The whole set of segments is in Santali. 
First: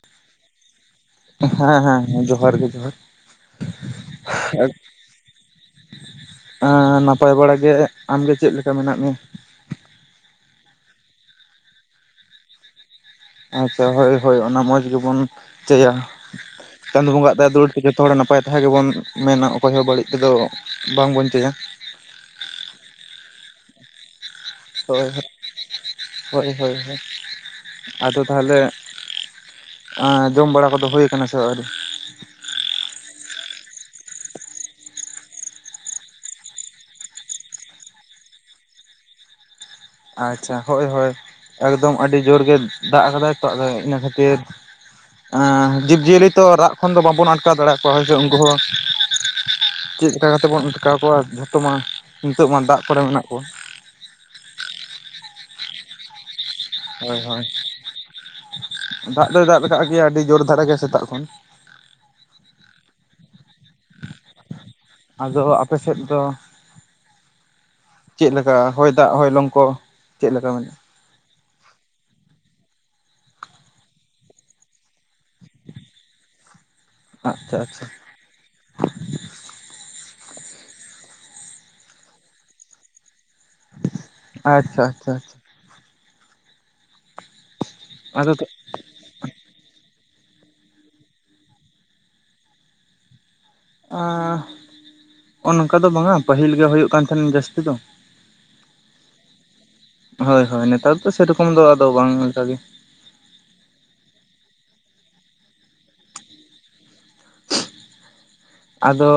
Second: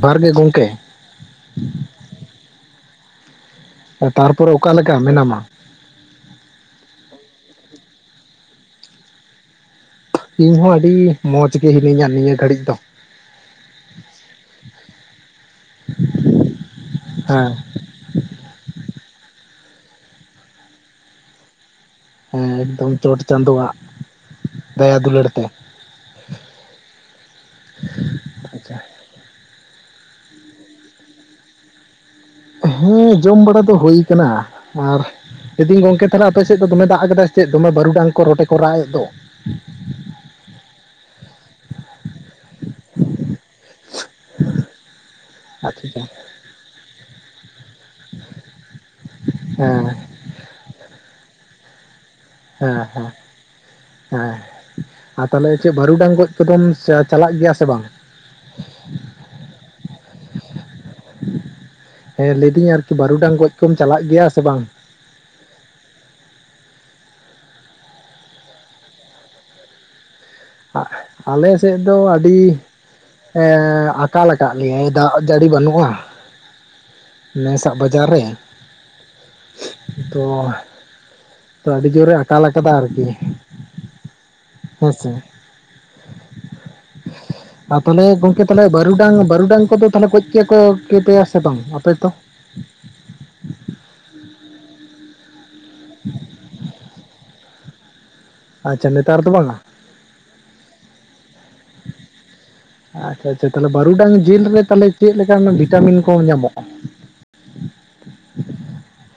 ᱡᱚᱦᱟᱨ ᱜᱮ ᱜᱚᱝᱠᱮ। ᱦᱮᱸ ᱦᱮᱸ ᱡᱚᱦᱟᱨ ᱜᱮ ᱡᱚᱦᱟᱨ। ᱛᱟᱨᱯᱚᱨᱮ ᱚᱠᱟ ᱞᱮᱠᱟ ᱢᱮᱱᱟᱢᱟ? ᱦᱮᱸ ᱱᱟᱯᱟᱭ ᱵᱟᱲᱟ ᱜᱮ। ᱟᱢᱜᱮ ᱪᱮᱫ ᱞᱮᱠᱟ ᱢᱮᱱᱟᱜ ᱢᱮᱭᱟ? ᱤᱧᱦᱚᱸ ᱟᱹᱰᱤ ᱢᱚᱸᱡᱽ ᱜᱤ ᱦᱤᱱᱟᱹᱧᱟ ᱱᱤᱭᱟᱹ ᱜᱷᱟᱹᱲᱤᱡ ᱫᱚ। ᱟᱪᱪᱷᱟ ᱦᱳᱭ ᱦᱳᱭ ᱚᱱᱟ ᱢᱚᱸᱡᱽ ᱜᱮᱵᱚᱱ ᱪᱟᱹᱭᱟ ᱪᱟᱸᱫᱚ ᱵᱚᱸᱜᱟ ᱟᱜ ᱫᱟᱭᱟ ᱦᱮᱸ ᱫᱩᱞᱟᱹᱲ ᱡᱚᱛᱚ ᱦᱚᱲ ᱱᱟᱯᱟᱭ ᱛᱟᱸᱦᱮ ᱜᱮᱵᱚᱱ ᱢᱮᱱᱟ ᱚᱠᱚᱭ ᱦᱚᱸ ᱵᱟᱹᱲᱤᱡ ᱛᱮᱫᱚ ᱵᱟᱝ ᱵᱚᱱ ᱪᱟᱹᱭᱟ ᱦᱮᱸ ᱮᱠᱫᱚᱢ ᱪᱚᱴ ᱪᱟᱸᱫᱳᱣᱟᱜ ᱫᱟᱭᱟ ᱦᱳᱭ ᱦᱳᱭ, ᱫᱩᱞᱟᱹᱲ ᱛᱮ ᱦᱳᱭ ᱦᱳᱭ ᱦᱳᱭ ᱟᱫᱚ ᱛᱟᱦᱚᱞᱮ ᱟᱸ ᱡᱚᱢ ᱵᱟᱲᱟ ᱠᱚᱫᱚ ᱦᱳᱭ ᱟᱠᱟᱱᱟ ᱥᱮ ᱟᱣᱨᱤ? ᱦᱮᱸ ᱡᱚᱢ ᱵᱟᱲᱟ ᱫᱚ ᱦᱩᱭ ᱟᱠᱟᱱᱟ ᱟᱨ ᱞᱟᱹᱭ ᱫᱟᱧ ᱜᱚᱝᱠᱮ ᱛᱟᱦᱚᱞᱮ ᱟᱯᱮ ᱥᱮᱫ ᱫᱚ ᱫᱚᱢᱮ ᱫᱟᱜ ᱟᱠᱟᱫᱟᱭ ᱪᱮᱫ ᱫᱚᱢᱮ ᱵᱟᱹᱨᱩᱰᱟᱝ ᱠᱚ ᱨᱚᱴᱮ ᱠᱚ ᱨᱟᱜ ᱮᱫ ᱫᱚ? ᱟᱪᱪᱷᱟ ᱦᱳᱭ ᱦᱳᱭ। ᱮᱠᱫᱚᱢ ᱟᱹᱰᱤ ᱡᱳᱨ ᱜᱮ ᱫᱟᱜ ᱟᱠᱟᱫᱟᱭ ᱛᱚ ᱟᱫᱚ ᱤᱱᱟᱹ ᱠᱷᱟᱹᱛᱤᱨ। ᱮᱸ ᱟᱪᱪᱷᱟ ᱦᱮᱸ ᱡᱤᱵᱽᱼᱡᱤᱭᱟᱹᱞᱤ ᱛᱚ ᱨᱟᱜ ᱠᱷᱚᱱ ᱫᱚ ᱵᱟᱵᱚᱱ ᱟᱴᱠᱟᱣ ᱫᱟᱲᱮᱭᱟ ᱠᱚᱣᱟ ᱦᱳᱭ ᱥᱮ ᱩᱱᱠᱩ ᱦᱚᱸ ᱦᱮᱸ। ᱪᱮᱛ ᱞᱮᱠᱟ ᱠᱟᱛᱮ ᱵᱚᱱ ᱟᱴᱠᱟᱣ ᱠᱚᱣᱟ ᱡᱷᱚᱛᱚ ᱢᱟ ᱱᱤᱛᱚᱜ ᱢᱟ ᱦᱮᱸ ᱫᱟᱜ ᱠᱚᱨᱮ ᱦᱮᱸ ᱢᱮᱱᱟᱜ ᱠᱚᱣᱟ। ᱦᱮᱸ ᱾ ᱟᱨ ᱛᱟᱦᱚᱞᱮ ᱪᱮᱫ, ᱵᱟᱹᱨᱩᱰᱟᱝ ᱜᱚᱡ ᱠᱚᱫᱚᱢ ᱦᱳᱭ ᱪᱟ-ᱪᱟᱞᱟᱜ ᱦᱳᱭ ᱜᱮᱭᱮ ᱥᱮ ᱵᱟᱝ? ᱫᱟᱜ ᱫᱚᱭ ᱫᱟᱫ ᱠᱟᱜ ᱜᱮᱭᱟ, ᱟᱹᱰᱤ ᱡᱳᱨ ᱫᱷᱟᱨᱟ ᱜᱮ ᱥᱮᱛᱟᱜ ᱠᱷᱚᱱ ᱾ ᱦᱮᱸ ᱞᱮᱭᱫᱤᱧ ᱟᱨᱠᱤ, ᱵᱟᱨᱩᱰᱟᱝ ᱜᱚᱡ ᱠᱚᱢ ᱪᱟᱞᱟᱜ ᱜᱮᱭᱟ ᱥᱮ ᱵᱟᱝ? ᱟᱫᱚ ᱟᱯᱮ ᱥᱮᱫ ᱫᱚ ᱪᱮᱫ ᱞᱮᱠᱟ, ᱦᱚᱭ ᱫᱟᱜ ᱦᱚᱭ ᱞᱚᱝᱠᱚ ᱪᱮᱫ ᱞᱮᱠᱟ? ᱢᱮᱱ ᱟᱜ ᱟᱞᱮ ᱥᱮᱫ ᱫᱚ ᱟᱹᱰᱤ, ᱦᱮᱸ, ᱟᱠᱟᱞ ᱟᱠᱟᱫ ᱞᱮᱭᱟᱭ ᱫᱟᱜ ᱡᱟᱲᱤ ᱵᱟᱹᱱᱩᱜᱼᱟ ᱾ ᱟᱪᱪᱷᱟ ᱱᱮᱥᱟᱜ ᱟᱪᱪᱷᱟ ᱵᱟᱡᱟᱨ ᱨᱮ ᱾ ᱛᱚ ᱟᱹᱰᱤ ᱡᱳᱨᱮ ᱟᱠᱟᱞ ᱟᱠᱟᱫᱟ ᱟᱨᱠᱤ ᱾ ᱟᱪᱪᱷᱟ ᱟᱪᱪᱷᱟ᱾ ᱟᱨ ᱛᱟᱦᱚᱞᱮ ᱟᱫᱚ ᱜᱚᱝᱠᱮ ᱛᱟᱦᱚᱞᱮ, ᱵᱟᱹᱨᱩᱰᱟᱝ ᱵᱟᱹᱨᱩᱰᱟᱝ ᱠᱚᱫᱚ ᱛᱟᱦᱚᱞᱮ ᱜᱚᱡ ᱠᱮ ᱠᱚ ᱠᱮᱯᱮᱭᱟ ᱥᱮ ᱵᱟᱝ ᱟᱯᱮ ᱫᱚ? ᱟᱸ ᱚᱱᱚᱝᱠᱟ ᱫᱚ ᱵᱟᱝᱼᱟ, ᱯᱟᱹᱦᱤᱞ ᱜᱮ ᱦᱳᱭᱳᱜ ᱠᱟᱱ ᱛᱟᱦᱮᱱ ᱡᱟᱹᱥᱛᱤ ᱫᱚ ᱟᱪᱪᱷᱟ ᱱᱮᱛᱟᱨ ᱫᱚ ᱵᱟᱝᱟ ᱾ ᱦᱳᱭ ᱦᱳᱭ᱾ ᱱᱮᱛᱟᱨ ᱫᱚ ᱥᱮᱨᱚᱠᱚᱢ ᱫᱚ ᱟᱫᱚ ᱵᱟᱝ ᱞᱮᱠᱟᱜᱮ ᱾ ᱟᱪᱪᱷᱟ ᱟᱪᱪᱷᱟ ᱾ ᱛᱟᱦᱚᱞᱮ ᱵᱟᱹᱨᱩᱰᱟᱝ ᱡᱤᱞ ᱨᱮ ᱛᱟᱦᱚᱞᱮ ᱪᱮᱫ ᱞᱮᱠᱟᱱ ᱚᱱᱟ ᱵᱷᱤᱴᱟᱢᱤᱱ ᱠᱚ ᱧᱟᱢᱚᱜᱼᱟ? ᱟᱫᱚ,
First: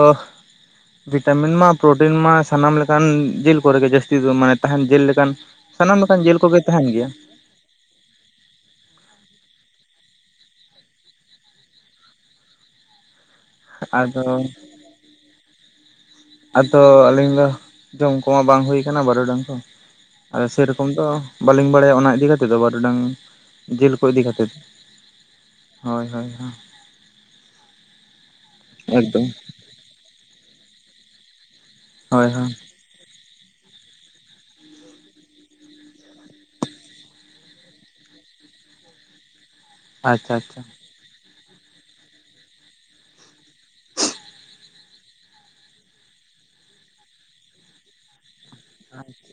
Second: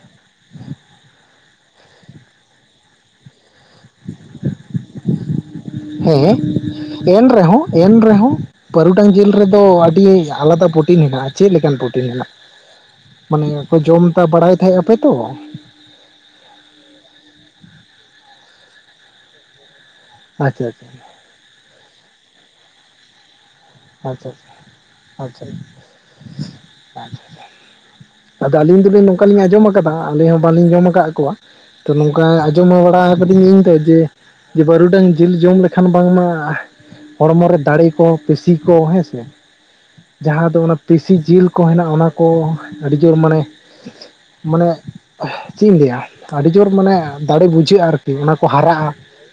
ᱵᱷᱤᱴᱟᱢᱤᱱ ᱢᱟ ᱯᱨᱚᱴᱤᱱ ᱢᱟ ᱥᱟᱱᱟᱢ ᱞᱮᱠᱟᱱ ᱡᱮᱞ ᱠᱚᱨᱮ ᱜᱮ ᱡᱟᱹᱥᱛᱤ ᱫᱚ ᱢᱟᱱᱮ, ᱛᱟᱦᱮᱱ ᱡᱮᱞ ᱞᱮᱠᱟᱱ ᱥᱟᱱᱟᱢ ᱞᱮᱠᱟᱱ ᱦᱮᱸ ᱡᱮᱞ ᱠᱚᱜᱮ ᱛᱟᱦᱮᱱ ᱜᱮᱭᱟ ᱾ ᱮᱱ ᱨᱮᱦᱚᱸ ᱮᱱ ᱨᱮᱦᱚᱸ, ᱵᱟᱹᱨᱩᱴᱟᱝ ᱡᱮᱞ ᱨᱮᱫᱚ ᱟᱹᱰᱤ ᱟᱞᱟᱫᱟ ᱯᱨᱚᱴᱤᱱ ᱦᱮᱱᱟᱜᱼᱟ᱾ ᱪᱮᱫ ᱞᱮᱠᱟᱱ ᱯᱨᱚᱴᱤᱱ ᱦᱮᱱᱟᱜ? ᱢᱟᱱᱮ ᱠᱚ ᱡᱚᱢ ᱛᱟ ᱟᱫᱚ ᱵᱟᱲᱟᱭ ᱛᱟᱦᱮᱸᱜ ᱟᱯᱮ ᱛᱚ ᱾ ᱟᱫᱚ ᱟᱹᱞᱤᱧ ᱫᱚ ᱡᱚᱢ ᱠᱚᱢᱟ ᱵᱟᱝ ᱦᱩᱭ ᱠᱟᱱᱟ ᱵᱟᱨᱚᱰᱟᱝ ᱠᱚ, ᱟᱫᱚ ᱥᱮ ᱟᱪᱪᱷᱟ ᱨᱚᱠᱚᱢ ᱟᱪᱪᱷᱟ ᱫᱚ ᱵᱟᱹᱞᱤᱝ ᱵᱟᱲᱟᱭᱟ ᱚᱱᱟ ᱤᱫᱤ ᱠᱟᱛᱮ ᱫᱚ᱾ ᱵᱟᱨᱩᱰᱟᱝ ᱡᱮᱞ ᱠᱚ ᱤᱫᱤ ᱟᱪᱪᱷᱟ ᱠᱟᱛᱮ ᱫᱚ ᱟᱪᱪᱷᱟ ᱟᱪᱪᱷᱟ ᱾ ᱦᱳᱭ, ᱦᱳᱭ ᱦᱚᱸ᱾ ᱟᱫᱚ ᱟᱹᱞᱤᱧ ᱫᱚᱞᱤᱧ ᱱᱚᱝᱠᱟᱞᱤᱧ ᱟᱸᱡᱚᱢ ᱠᱟᱫᱟ᱾ ᱟᱞᱤᱧ ᱦᱚᱸ ᱵᱟᱝᱞᱤᱧ ᱡᱚᱢ ᱟᱠᱟᱜ ᱠᱚᱣᱟ, ᱛᱚ ᱱᱚᱝᱠᱟ ᱦᱳᱭ ᱦᱳᱭ ᱟᱸᱡᱚᱢ ᱦᱚᱸ ᱵᱟᱲᱟ ᱠᱟᱫᱤᱧ ᱤᱧ ᱫᱚ ᱡᱮ ᱵᱟᱹᱨᱩᱰᱟᱝ ᱡᱤᱞ ᱡᱚᱢ ᱞᱮᱠᱷᱟᱱ ᱵᱟᱝ ᱢᱟ ᱦᱚᱲᱢᱚ ᱨᱮ ᱫᱟᱲᱮ ᱠᱚ, ᱯᱮᱥᱤ ᱠᱚ ᱦᱮᱸᱥᱮ᱾ ᱟᱪᱪᱷᱟ ᱡᱟᱦᱟᱸ ᱟᱪᱪᱷᱟ ᱫᱚ ᱚᱱᱟ ᱯᱮᱥᱤ ᱡᱤᱞ ᱠᱚ ᱦᱮᱱᱟᱜᱼᱟ, ᱚᱱᱟ ᱠᱚ ᱟᱹᱰᱤ ᱡᱳᱨ ᱢᱟᱱᱮ ᱢᱟᱱᱮ ᱪᱮᱫ ᱤᱧ ᱞᱟᱹᱭᱼᱟ, ᱟᱹᱰᱤ ᱡᱳᱨ ᱢᱟᱱᱮ ᱫᱟᱲᱮ ᱵᱩᱡᱷᱟᱹᱜᱼᱟ᱾ ᱟᱨ ᱚᱱᱟ ᱠᱚ ᱦᱟᱨᱟᱜᱼᱟ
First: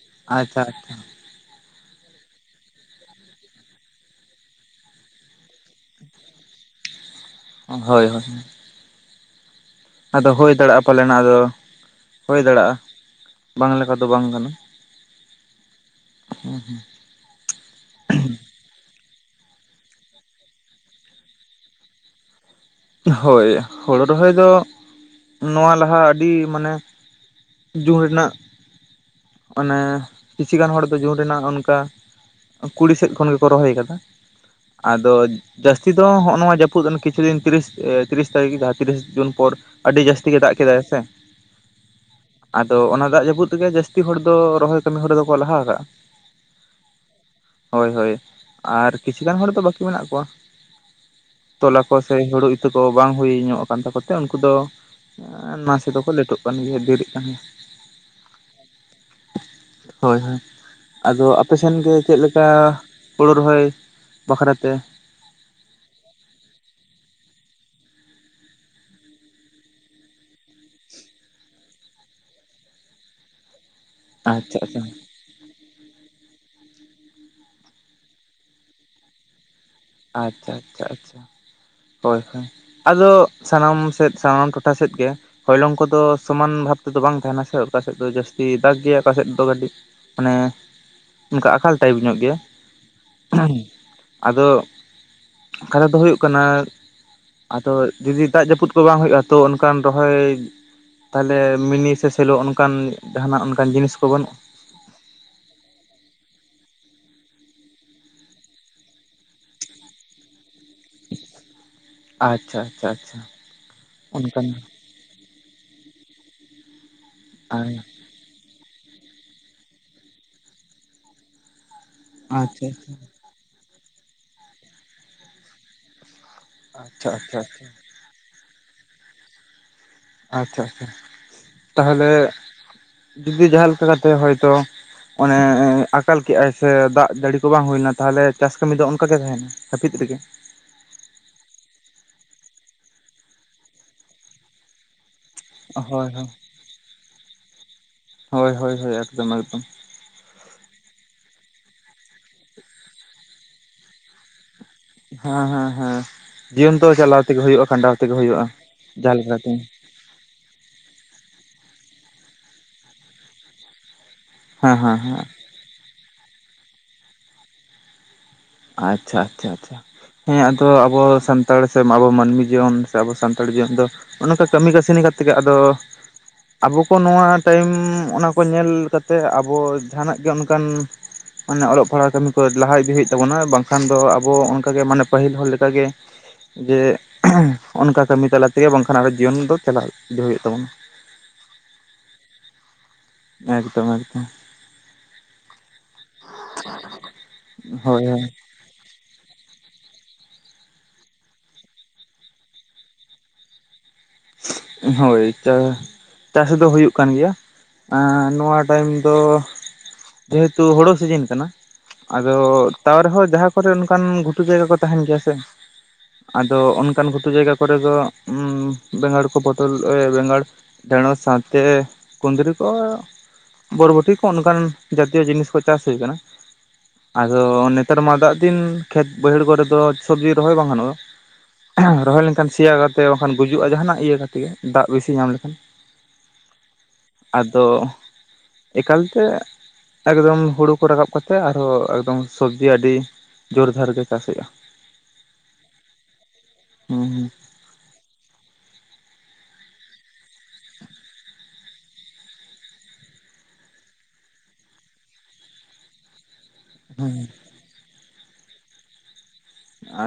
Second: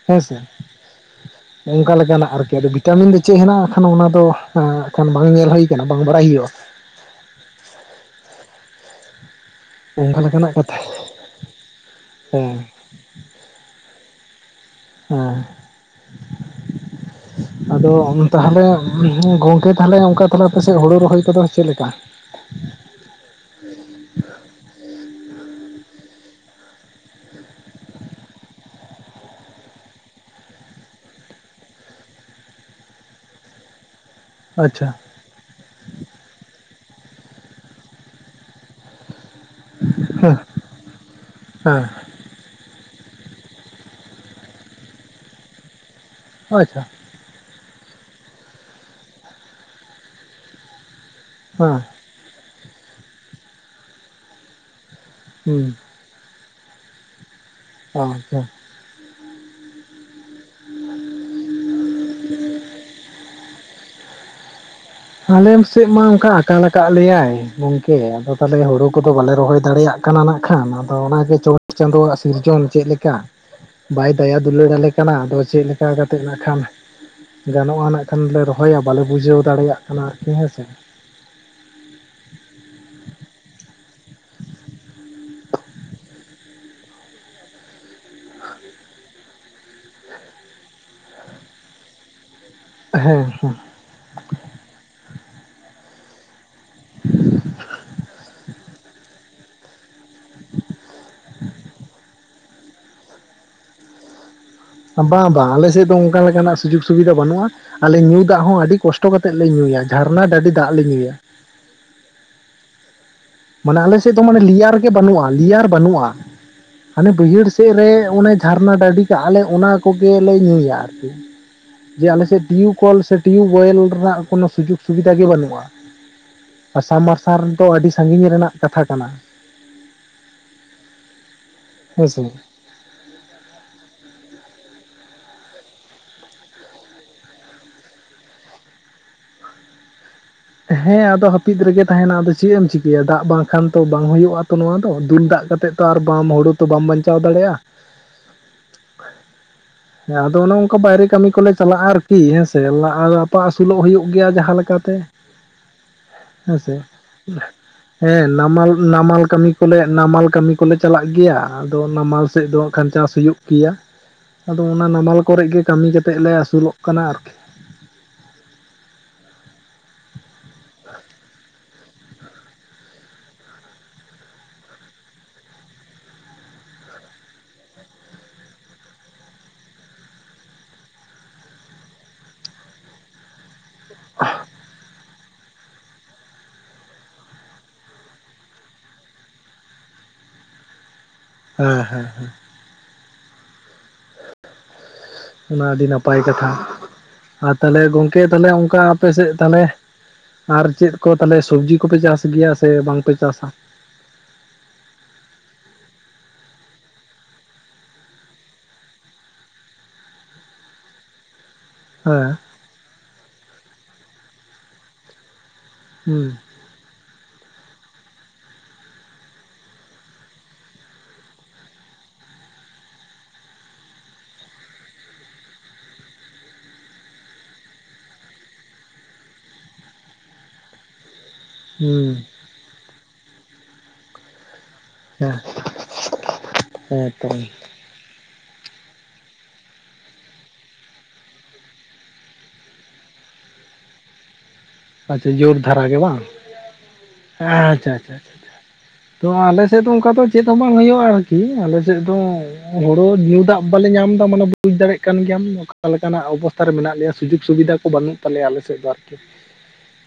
ᱦᱮᱸᱥᱮ ᱟᱪᱪᱷᱟ ᱟᱪᱪᱷᱟ ᱾ ᱚᱝᱠᱟ ᱞᱮᱠᱟᱱᱟᱜ ᱟᱨᱠᱤ, ᱟᱫᱚ ᱵᱷᱤᱴᱟᱢᱤᱱ ᱫᱚ ᱪᱮᱜ ᱦᱮᱱᱟᱜᱼᱟ? ᱠᱷᱚᱱ ᱚᱱᱟ ᱫᱚ ᱦᱟᱸᱜ ᱠᱷᱚᱱ ᱵᱟᱝ ᱧᱮᱞ ᱦᱩᱭ ᱠᱟᱱᱟ, ᱵᱟᱝ ᱵᱟᱲᱟᱭ ᱦᱩᱭᱩᱜᱼᱟ ᱾ ᱦᱳᱭ, ᱦᱳᱭ, ᱦᱳᱭ ᱾ ᱚᱱᱠᱟ ᱟᱫᱚ ᱞᱮᱠᱟᱱᱟᱜ ᱦᱳᱭ ᱠᱟᱛᱷᱟ ᱫᱟᱲᱮᱜᱼᱟ ᱯᱟᱞᱮᱱᱟ ᱫᱚ, ᱦᱩᱭ ᱦᱮᱸ ᱫᱟᱲᱮᱭᱟᱜᱼᱟ ᱵᱟᱝ ᱞᱮᱠᱟ ᱫᱚ ᱵᱟᱝ ᱠᱟᱱᱟ ᱾ ᱦᱮᱸ᱾ [inaudible] ᱟᱫᱚ ᱚᱱ ᱛᱟᱦᱚᱞᱮ ᱜᱚᱝᱠᱮ ᱛᱟᱦᱚᱞᱮ, ᱚᱝᱠᱟ ᱛᱟᱦᱚᱞᱮ ᱟᱯᱮᱥᱮᱫ ᱦᱳᱲᱳ ᱨᱚᱦᱚᱭ ᱠᱚᱫᱚ ᱪᱮᱫ ᱞᱮᱠᱟ? ᱦᱳᱭ ᱦᱳᱲᱳ ᱨᱚᱦᱚᱭ ᱫᱚ, ᱱᱚᱣᱟ ᱞᱟᱦᱟ ᱟᱹᱰᱤ ᱢᱟᱱᱮ ᱡᱩᱱ ᱨᱮᱱᱟᱜ, ᱚᱱᱮ ᱠᱤᱪᱷᱤ ᱜᱟᱱ ᱦᱚᱲ ᱫᱚ ᱡᱩᱱ ᱨᱮᱱᱟᱜ ᱚᱱᱠᱟ ᱠᱩᱲᱤ ᱥᱮᱫ ᱠᱷᱚᱱ ᱜᱮᱠᱚ ᱨᱚᱦᱚᱭ ᱠᱟᱫᱟ᱾ ᱟᱪᱪᱷᱟ ᱟᱫᱚ ᱡᱟᱹᱥᱛᱤ ᱫᱚ, ᱦᱚᱸᱜᱼᱚ ᱱᱚᱣᱟ ᱡᱟᱹᱯᱩᱫ ᱠᱤᱪᱷᱩ ᱫᱤᱱ ᱛᱤᱨᱤᱥ ᱮ ᱛᱤᱨᱤᱥ ᱛᱟᱹᱨᱤᱠᱷ ᱡᱟᱦᱟᱸ ᱛᱤᱨᱤᱥ ᱡᱩᱱ ᱯᱚᱨ, ᱟᱹᱰᱤ ᱡᱟᱹᱥᱛᱤ ᱦᱮᱸ ᱜᱮ ᱫᱟᱜ ᱠᱮᱫᱟᱭ ᱥᱮ ᱾ ᱦᱮᱸ ᱟᱫᱚ ᱚᱱᱟ ᱫᱟᱜ ᱡᱟᱹᱯᱩᱫ ᱛᱮᱜᱮ, ᱡᱟᱹᱥᱛᱤ ᱦᱚᱲ ᱫᱚ ᱨᱚᱦᱚᱭ ᱠᱟᱹᱢᱤ ᱦᱚᱨᱟ ᱫᱚᱠᱚ ᱞᱟᱦᱟ ᱠᱟᱜᱼᱟ ᱾ ᱟᱪᱪᱷᱟ ᱾ ᱦᱳᱭ ᱦᱳᱭ, ᱟᱨ ᱠᱤᱪᱷᱩ ᱜᱟᱱ ᱦᱚᱲ ᱫᱚ ᱵᱟᱹᱠᱤ ᱢᱮᱱᱟᱜ ᱠᱚᱣᱟ ᱾ ᱦᱮᱸ ᱛᱚᱞᱟ ᱠᱚ ᱥᱮ, ᱦᱳᱲᱳ ᱤᱛᱟᱹ ᱠᱚ ᱵᱟᱝ ᱦᱩᱭ ᱧᱚᱜ ᱠᱟᱱ ᱛᱟᱠᱚ ᱛᱮ ᱩᱱᱠᱩ ᱫᱚ ᱮᱸ ᱦᱩᱸ ᱱᱟᱥᱮ ᱫᱚᱠᱚ ᱞᱮᱴᱚᱜ ᱠᱟᱱ ᱜᱮᱭᱟ, ᱫᱮᱨᱤᱜ ᱠᱟᱱ ᱜᱮᱭᱟ ᱾ ᱟᱪᱪᱷᱟ ᱾ ᱦᱳᱭ, ᱦᱳᱭ᱾ ᱟᱫᱚ ᱟᱯᱮ ᱥᱮᱱ ᱜᱮ ᱪᱮᱫ ᱞᱮᱠᱟ ᱦᱩᱲᱩ ᱨᱚᱦᱚᱭ ᱵᱟᱹᱠᱷᱨᱟ ᱛᱮ? ᱟᱞᱮ ᱥᱮᱫ ᱢᱟ ᱚᱱᱠᱟ ᱟᱠᱟᱞ ᱟᱠᱟᱫ ᱞᱮᱭᱟᱭ ᱜᱚᱝᱠᱮ, ᱟᱫᱚ ᱛᱟᱦᱚᱞᱮ ᱦᱩᱲᱩ ᱠᱚᱫᱚ ᱵᱟᱞᱮ ᱨᱚᱦᱚᱭ ᱫᱟᱲᱮᱭᱟᱜ ᱠᱟᱱᱟ ᱱᱟᱜ ᱠᱷᱟᱱ ᱟᱫᱚ ᱚᱱᱟ ᱜᱮ ᱪᱳᱴ ᱪᱟᱸᱫᱳᱣᱟᱜ ᱥᱤᱨᱡᱚᱱ ᱪᱮᱫ ᱞᱮᱠᱟ? ᱵᱟᱭ ᱫᱟᱭᱟ ᱟᱪᱪᱷᱟ ᱫᱩᱞᱟᱹᱲ ᱟᱪᱪᱷᱟ ᱟᱞᱮ ᱠᱟᱱᱟ᱾ ᱟᱫᱚ ᱪᱮᱫ ᱞᱮ ᱪᱮᱠᱟ ᱠᱟᱛᱮᱫ ᱱᱟᱜ ᱠᱷᱟᱱ ᱜᱟᱱᱚᱜᱼᱟ ᱱᱟᱜ ᱠᱷᱟᱱ ᱞᱮ ᱨᱚᱦᱚᱭᱟ ᱵᱟᱞᱮ ᱵᱩᱡᱷᱟᱹᱣ ᱫᱟᱲᱮᱭᱟᱜ ᱠᱟᱱᱟ ᱟᱨᱠᱤ ᱟᱪᱷᱟ ᱦᱮᱸᱥᱮ ᱟᱪᱷᱟ ᱟᱪᱷᱟ ᱦᱳᱭ ᱦᱳᱭ ᱟᱫᱚ ᱥᱟᱱᱟᱢ ᱥᱮᱫ ᱥᱟᱱᱟᱢ ᱴᱚᱴᱷᱟ ᱥᱮᱫ ᱜᱮ ᱦᱚᱭᱞᱚᱝ ᱠᱚᱫᱚ ᱥᱚᱢᱟᱱ ᱵᱷᱟᱵ ᱛᱮᱫᱚ ᱵᱟᱝ ᱛᱟᱦᱮᱱᱟ ᱥᱮ ᱚᱠᱟ ᱥᱮᱫ ᱫᱚ ᱡᱟᱹᱥᱛᱤ ᱫᱟᱜᱽ ᱜᱮᱭᱟ ᱚᱠᱟᱥᱮᱫ ᱫᱚ ᱠᱟᱹᱴᱤᱡ ᱢᱟᱱᱮ ᱚᱱᱠᱟ ᱟᱠᱟᱞ ᱴᱟᱭᱤᱯ ᱧᱚᱜ ᱜᱮᱭᱟ ᱦᱮᱸ ᱟᱫᱚ ᱠᱟᱛᱷᱟ ᱫᱚ ᱦᱳᱭᱳᱜ ᱠᱟᱱᱟ ᱟᱫᱚ ᱡᱩᱫᱤ ᱫᱟᱜ ᱡᱟᱹᱯᱩᱫ ᱠᱚ ᱵᱟᱝ ᱦᱳᱭᱳᱜᱼᱟ ᱛᱚ ᱚᱱᱠᱟᱱ ᱨᱚᱦᱚᱭ ᱛᱟᱞᱦᱮ ᱢᱤᱱᱤ ᱥᱮ ᱥᱮᱞᱚ ᱚᱱᱠᱟᱱ ᱡᱟᱦᱟᱱᱟᱜ ᱚᱱᱠᱟᱱ ᱡᱤᱱᱤᱥ ᱠᱚ ᱵᱟᱹᱱᱩᱜᱼᱟ ᱵᱟᱝ ᱵᱟᱝ ᱟᱞᱮᱥᱮᱫ ᱫᱚ ᱚᱱᱠᱟ ᱞᱮᱠᱟᱱᱟᱜ ᱥᱩᱡᱳᱜᱽ ᱥᱩᱵᱤᱫᱷᱟ ᱵᱟᱹᱱᱩᱜᱼᱟ ᱟᱞᱮ ᱧᱩ ᱫᱟᱜ ᱦᱚᱸ ᱟᱹᱰᱤ ᱠᱚᱥᱴᱚ ᱠᱟᱛᱮᱫ ᱞᱮ ᱧᱩᱭᱟ ᱡᱷᱟᱨᱱᱟ ᱰᱟᱰᱤ ᱫᱟᱜ ᱞᱮ ᱧᱩᱭᱟ। ᱟᱪᱷᱟ ᱟᱪᱷᱟ ᱟᱪᱷᱟ। ᱢᱟᱱᱮ ᱟᱞᱮ ᱥᱮᱫ ᱫᱚ ᱢᱟᱱᱮ ᱞᱮᱭᱟᱨ ᱜᱮ ᱵᱟᱹᱱᱩᱜᱼᱟ ᱞᱮᱭᱟᱨ ᱵᱟᱹᱱᱩᱜᱼᱟ ᱦᱟᱱᱮ ᱵᱟᱹᱭᱦᱟᱹᱲ ᱥᱮᱫ ᱟᱪᱪᱷᱟ ᱨᱮᱼᱼ ᱚᱱᱮ ᱡᱷᱟᱨᱱᱟ ᱰᱟᱹᱰᱤ ᱫᱟᱜᱼᱟᱞᱮ ᱚᱱᱟ ᱠᱚᱜᱮᱞᱮ ᱧᱩᱭᱟ ᱟᱨᱠᱤ ᱡᱮ ᱟᱞᱮ ᱥᱮᱫ ᱟᱪᱪᱷᱟ ᱴᱤᱭᱩᱵ ᱠᱚᱞ ᱥᱮ ᱴᱤᱭᱩᱵ ᱳᱭᱮᱞ ᱨᱮᱱᱟᱜ ᱠᱳᱱᱳ ᱥᱩᱡᱳᱜ ᱥᱩᱵᱤᱫᱷᱟ ᱜᱮ ᱵᱟᱹᱱᱩᱜᱼᱟ। ᱟᱥᱟ ᱟᱪᱪᱷᱟ ᱢᱟᱨᱥᱟᱞ ᱫᱚ ᱟᱪᱪᱷᱟ ᱟᱹᱰᱤ ᱥᱟᱜᱤᱧ ᱨᱮᱱᱟᱜ ᱠᱟᱛᱷᱟ ᱠᱟᱱᱟ। ᱟᱪᱷᱟ ᱟᱪᱷᱟ ᱛᱟᱦᱚᱞᱮ ᱦᱮᱸᱥᱮ ᱡᱚᱫᱤ ᱡᱟᱦᱟᱸ ᱞᱮᱠᱟ ᱠᱟᱛᱮᱜ ᱦᱚᱭᱛᱚ ᱚᱱᱮᱻ ᱟᱠᱟᱞ ᱠᱮᱫᱼᱟᱭ ᱥᱮ ᱫᱟᱜ ᱡᱟᱹᱲᱤ ᱠᱚ ᱵᱟᱝ ᱦᱩᱭᱱᱟ ᱛᱟᱞᱦᱮ ᱪᱟᱥ ᱠᱟᱹᱢᱤᱫ ᱫᱚ ᱚᱱᱠᱟ ᱜᱮ ᱛᱟᱦᱮᱱᱟ ᱦᱟᱹᱯᱤᱫ ᱨᱮᱜᱮ ᱦᱮᱸ ᱟᱫᱚ ᱦᱟᱹᱯᱤᱫ ᱨᱮᱜᱮ ᱛᱟᱦᱮᱱᱟ ᱟᱫᱚ ᱪᱮᱫ ᱮᱢ ᱪᱤᱠᱟᱹᱭᱟ ᱫᱟᱜ ᱵᱟᱝᱠᱷᱟᱱ ᱛᱚ ᱵᱟᱝ ᱦᱩᱭᱩᱜᱼᱟ ᱛᱚ ᱱᱚᱣᱟ ᱫᱚ ᱫᱩᱞ ᱫᱟᱜᱼᱼ ᱠᱟᱛᱮᱫ ᱛᱚ ᱟᱨ ᱦᱳᱭ ᱵᱟᱢ ᱦᱳᱲᱩ ᱛᱚ ᱵᱟᱢ ᱵᱟᱧᱪᱟᱣ ᱫᱟᱲᱮᱭᱟᱜᱼᱟ ᱦᱳᱭ ᱦᱳᱭ ᱦᱳᱭ ᱮᱠᱫᱚᱢ ᱮᱠᱫᱚᱢ ᱦᱮᱸ ᱟᱫᱚ ᱚᱱᱮ ᱚᱱᱠᱟ ᱵᱟᱭᱨᱮ ᱠᱟᱹᱢᱤ ᱠᱚᱞᱮ ᱪᱟᱞᱟᱜᱼᱟ ᱟᱨᱠᱤ ᱦᱮᱸᱥᱮ ᱞᱟᱦᱟ ᱞᱟᱯᱟ ᱟᱹᱥᱩᱞᱚᱜ ᱦᱩᱭᱩᱜ ᱜᱮᱭᱟ ᱡᱟᱦᱟᱸ ᱞᱮᱠᱟ ᱦᱮᱸ ᱦᱮᱸ ᱦᱮᱸ ᱡᱤᱭᱚᱱ ᱫᱚ ᱪᱟᱞᱟᱣ ᱛᱮᱜᱮ ᱦᱳᱭᱳᱜᱼᱟ ᱠᱷᱟᱸᱰᱟᱣ ᱛᱮᱜᱮ ᱦᱮᱸ ᱦᱳᱭᱳᱜᱼᱟ ᱱᱟᱢᱟᱞ ᱡᱟᱦᱟᱸ ᱱᱟᱢᱟᱞ ᱞᱮᱠᱟᱛᱮ ᱠᱟᱹᱢᱤ ᱠᱚᱞᱮ ᱱᱟᱢᱟᱞ ᱠᱟᱹᱢᱤ ᱠᱚᱞᱮ ᱪᱟᱞᱟᱜ ᱜᱮᱭᱟ ᱟᱫᱚ ᱱᱟᱢᱟᱞ ᱥᱮᱫ ᱫᱚ ᱠᱷᱟᱱ ᱪᱟᱥ ᱦᱩᱭᱩᱜ ᱜᱮᱭᱟ ᱟᱫᱚ ᱦᱮᱸ ᱚᱱᱟ ᱦᱮᱸ ᱦᱮᱸ ᱱᱟᱢᱟᱞ ᱠᱚᱨᱮ ᱜᱮ ᱠᱟᱹᱢᱤ ᱠᱟᱛᱮᱫ ᱞᱮ ᱟᱹᱥᱩᱞᱚᱜ ᱠᱟᱱᱟ ᱟᱨᱠᱤ ᱟᱪᱷᱟ ᱟᱪᱷᱟ ᱟᱪᱷᱟ ᱦᱮᱸ ᱟᱫᱚ ᱟᱵᱚ ᱥᱟᱱᱛᱟᱲ ᱥᱮ ᱟᱵᱚ ᱢᱟᱹᱱᱢᱤ ᱡᱤᱭᱚᱱ ᱥᱮ ᱟᱵᱚ ᱥᱟᱱᱛᱟᱲ ᱡᱤᱭᱚᱱ ᱫᱚ ᱚᱱᱟ ᱠᱚ ᱠᱟᱹᱢᱤ ᱠᱟᱹᱥᱱᱤ ᱠᱟᱛᱮᱜᱮ ᱟᱫᱚ ᱟᱵᱚ ᱠᱚ ᱱᱚᱣᱟ ᱴᱟᱭᱤᱢ ᱚᱱᱟ ᱠᱚ ᱧᱮᱞ ᱠᱟᱛᱮᱫ ᱟᱵᱚ ᱡᱟᱦᱟᱱᱟᱜ ᱜᱮ ᱚᱱᱠᱟᱱ ᱢᱟᱱᱮ ᱚᱞᱚᱜ ᱯᱟᱲᱦᱟᱜ ᱠᱟᱹᱢᱤ ᱠᱚ ᱞᱟᱦᱟ ᱤᱫᱤ ᱦᱩᱭᱩᱜ ᱛᱟᱵᱚᱱᱟ ᱵᱟᱝᱠᱷᱟᱱ ᱫᱚ ᱟᱵᱚ ᱚᱱᱠᱟᱜᱮ ᱢᱟᱱᱮ ᱯᱟᱹᱦᱤᱞ ᱦᱚᱲ ᱞᱮᱠᱟᱜᱮ ᱡᱮ ᱚᱱᱠᱟ ᱠᱟᱹᱢᱤ ᱛᱟᱞᱟ ᱛᱮᱜᱮ ᱵᱟᱝᱠᱷᱟᱱ ᱟᱵᱚ ᱡᱤᱭᱚᱱ ᱫᱚ ᱪᱟᱞᱟᱣ ᱤᱫᱟᱹ ᱦᱩᱭᱩᱜ ᱛᱟᱵᱚᱱᱟ। ᱦᱮᱸ ᱦᱮᱸ ᱦᱮᱸ। ᱮᱠᱫᱚᱢ ᱮᱠᱫᱚᱢ। ᱚᱱᱟ ᱟᱹᱰᱤ ᱱᱟᱯᱟᱭ ᱠᱟᱛᱷᱟ ᱟᱨ ᱛᱟᱞᱦᱮ ᱦᱳᱭ ᱜᱚᱝᱠᱮ ᱛᱟᱞᱦᱮ ᱚᱱᱠᱟᱼᱼ ᱟᱯᱮ ᱥᱮᱫ ᱛᱟᱞᱦᱮ ᱟᱨ ᱪᱮᱫ ᱠᱚ ᱛᱟᱞᱦᱮ ᱥᱚᱵᱽᱡᱤ ᱠᱚᱯᱮ ᱪᱟᱥ ᱜᱮᱭᱟ ᱥᱮ ᱵᱟᱝᱯᱮ ᱪᱟᱥᱟ? ᱦᱳᱭ ᱪᱟᱼᱼ ᱪᱟᱥ ᱫᱚ ᱦᱩᱭᱩᱜ ᱠᱟᱱ ᱜᱮᱭᱟ ᱮᱸᱻ ᱱᱚᱣᱟ ᱴᱟᱭᱤᱢ ᱫᱚ ᱡᱮᱦᱮᱛᱩ ᱦᱳᱲᱳ ᱥᱤᱡᱤᱱ ᱠᱟᱱᱟᱼᱼ ᱟᱫᱚ ᱦᱮᱸ ᱛᱟᱣ ᱨᱮᱦᱚᱸ ᱡᱟᱦᱟᱸ ᱠᱚᱨᱮᱜ ᱚᱱᱠᱟᱱ ᱜᱷᱩᱴᱩ ᱡᱟᱭᱜᱟ ᱠᱚ ᱛᱟᱦᱮᱱ ᱜᱮᱭᱟ ᱥᱮ ᱦᱩᱸ ᱟᱫᱚ ᱚᱱᱠᱟᱱ ᱜᱷᱩᱴᱩ ᱡᱟᱭᱜᱟ ᱠᱚᱨᱮᱫ ᱫᱚ ᱩᱸ ᱼᱼ ᱵᱮᱸᱜᱟᱲ ᱠᱚ ᱯᱚᱴᱚᱞ ᱵᱮᱸᱜᱟᱲ ᱰᱸᱮᱲᱚᱥ ᱥᱟᱶᱛᱮ ᱠᱩᱸᱫᱽᱨᱤ ᱠᱚ ᱵᱚᱨᱵᱚᱴᱤ ᱠᱚ ᱚᱱᱠᱟᱱ ᱡᱟᱛᱤᱭᱚ ᱡᱤᱱᱤᱥ ᱠᱚ ᱪᱟᱥ ᱦᱩᱭ ᱟᱠᱟᱱᱟ ᱟᱫᱚ ᱱᱮᱛᱟᱨ ᱢᱟ ᱫᱟᱜ ᱫᱤᱱ ᱠᱷᱮᱛ ᱵᱟᱹᱭᱦᱟᱹᱲ ᱠᱚᱨᱮᱫᱚ ᱥᱚᱵᱽᱡᱤ ᱨᱚᱦᱚᱭ ᱵᱟᱝ ᱜᱟᱱᱚᱜᱼᱟ᱾ ᱦᱩᱸ ᱨᱚᱦᱚᱭ ᱞᱮᱱᱠᱷᱟᱱ ᱥᱮᱭᱟ ᱠᱟᱛᱮ ᱵᱟᱝᱠᱷᱟᱱ ᱜᱩᱡᱩᱜᱼᱟ ᱡᱟᱦᱟᱱᱟᱜ ᱤᱭᱟᱹ ᱠᱟᱛᱮ ᱫᱟᱜ ᱵᱮᱥᱤ ᱧᱟᱢ ᱦᱮᱸ ᱞᱮᱠᱷᱟᱱ ᱦᱮᱸ ᱛᱚ ᱟᱫᱚ ᱮᱠᱟᱞᱛᱮ ᱮᱠᱫᱚᱢ ᱦᱩᱲᱩ ᱠᱚ ᱨᱟᱠᱟᱵ ᱠᱟᱛᱮᱫ ᱟᱨᱦᱚᱸ ᱮᱠᱫᱚᱢ ᱥᱚᱵᱡᱤ ᱟᱹᱰᱤ ᱡᱳᱨᱫᱷᱟᱨ ᱜᱮ ᱪᱟᱥᱮᱼᱟ᱾ ᱟᱪᱷᱟ ᱡᱳᱨ ᱫᱷᱟᱨᱟ ᱜᱮ ᱵᱟᱝ ᱦᱩᱸ ᱟᱪᱷᱟ ᱟᱪᱷᱟ᱾ ᱛᱚ ᱟᱞᱮ ᱥᱮᱫ ᱫᱚ ᱚᱱᱠᱟ ᱫᱚ ᱪᱮᱫ ᱦᱚᱸ ᱵᱟᱝ ᱦᱩᱭᱩᱜᱼᱟ ᱟᱨᱠᱤ ᱟᱞᱮᱥᱮᱫ ᱫᱚ ᱦᱳᱲᱩ ᱧᱩ ᱫᱟᱜ ᱵᱟᱞᱮ ᱧᱟᱢ ᱮᱫᱟ ᱢᱟᱱᱮ ᱵᱩᱡ ᱫᱟᱲᱮᱭᱟᱜ ᱠᱟᱱ ᱜᱮᱭᱟᱢ ᱚᱠᱟ ᱞᱮᱠᱟᱱᱟᱜ ᱚᱵᱚᱥ ᱞᱟ ᱨᱮ ᱦᱩᱸ ᱢᱮᱱᱟᱜ ᱞᱮᱭᱟ ᱦᱩᱸ ᱥᱩᱡᱳᱜᱽ ᱥᱩᱵᱤᱫᱷᱟ ᱠᱚ ᱵᱟᱹᱱᱩᱜ ᱛᱟᱞᱮᱭᱟ ᱟᱞᱮᱥᱮᱫ ᱫᱚ ᱟᱨᱠᱤ᱾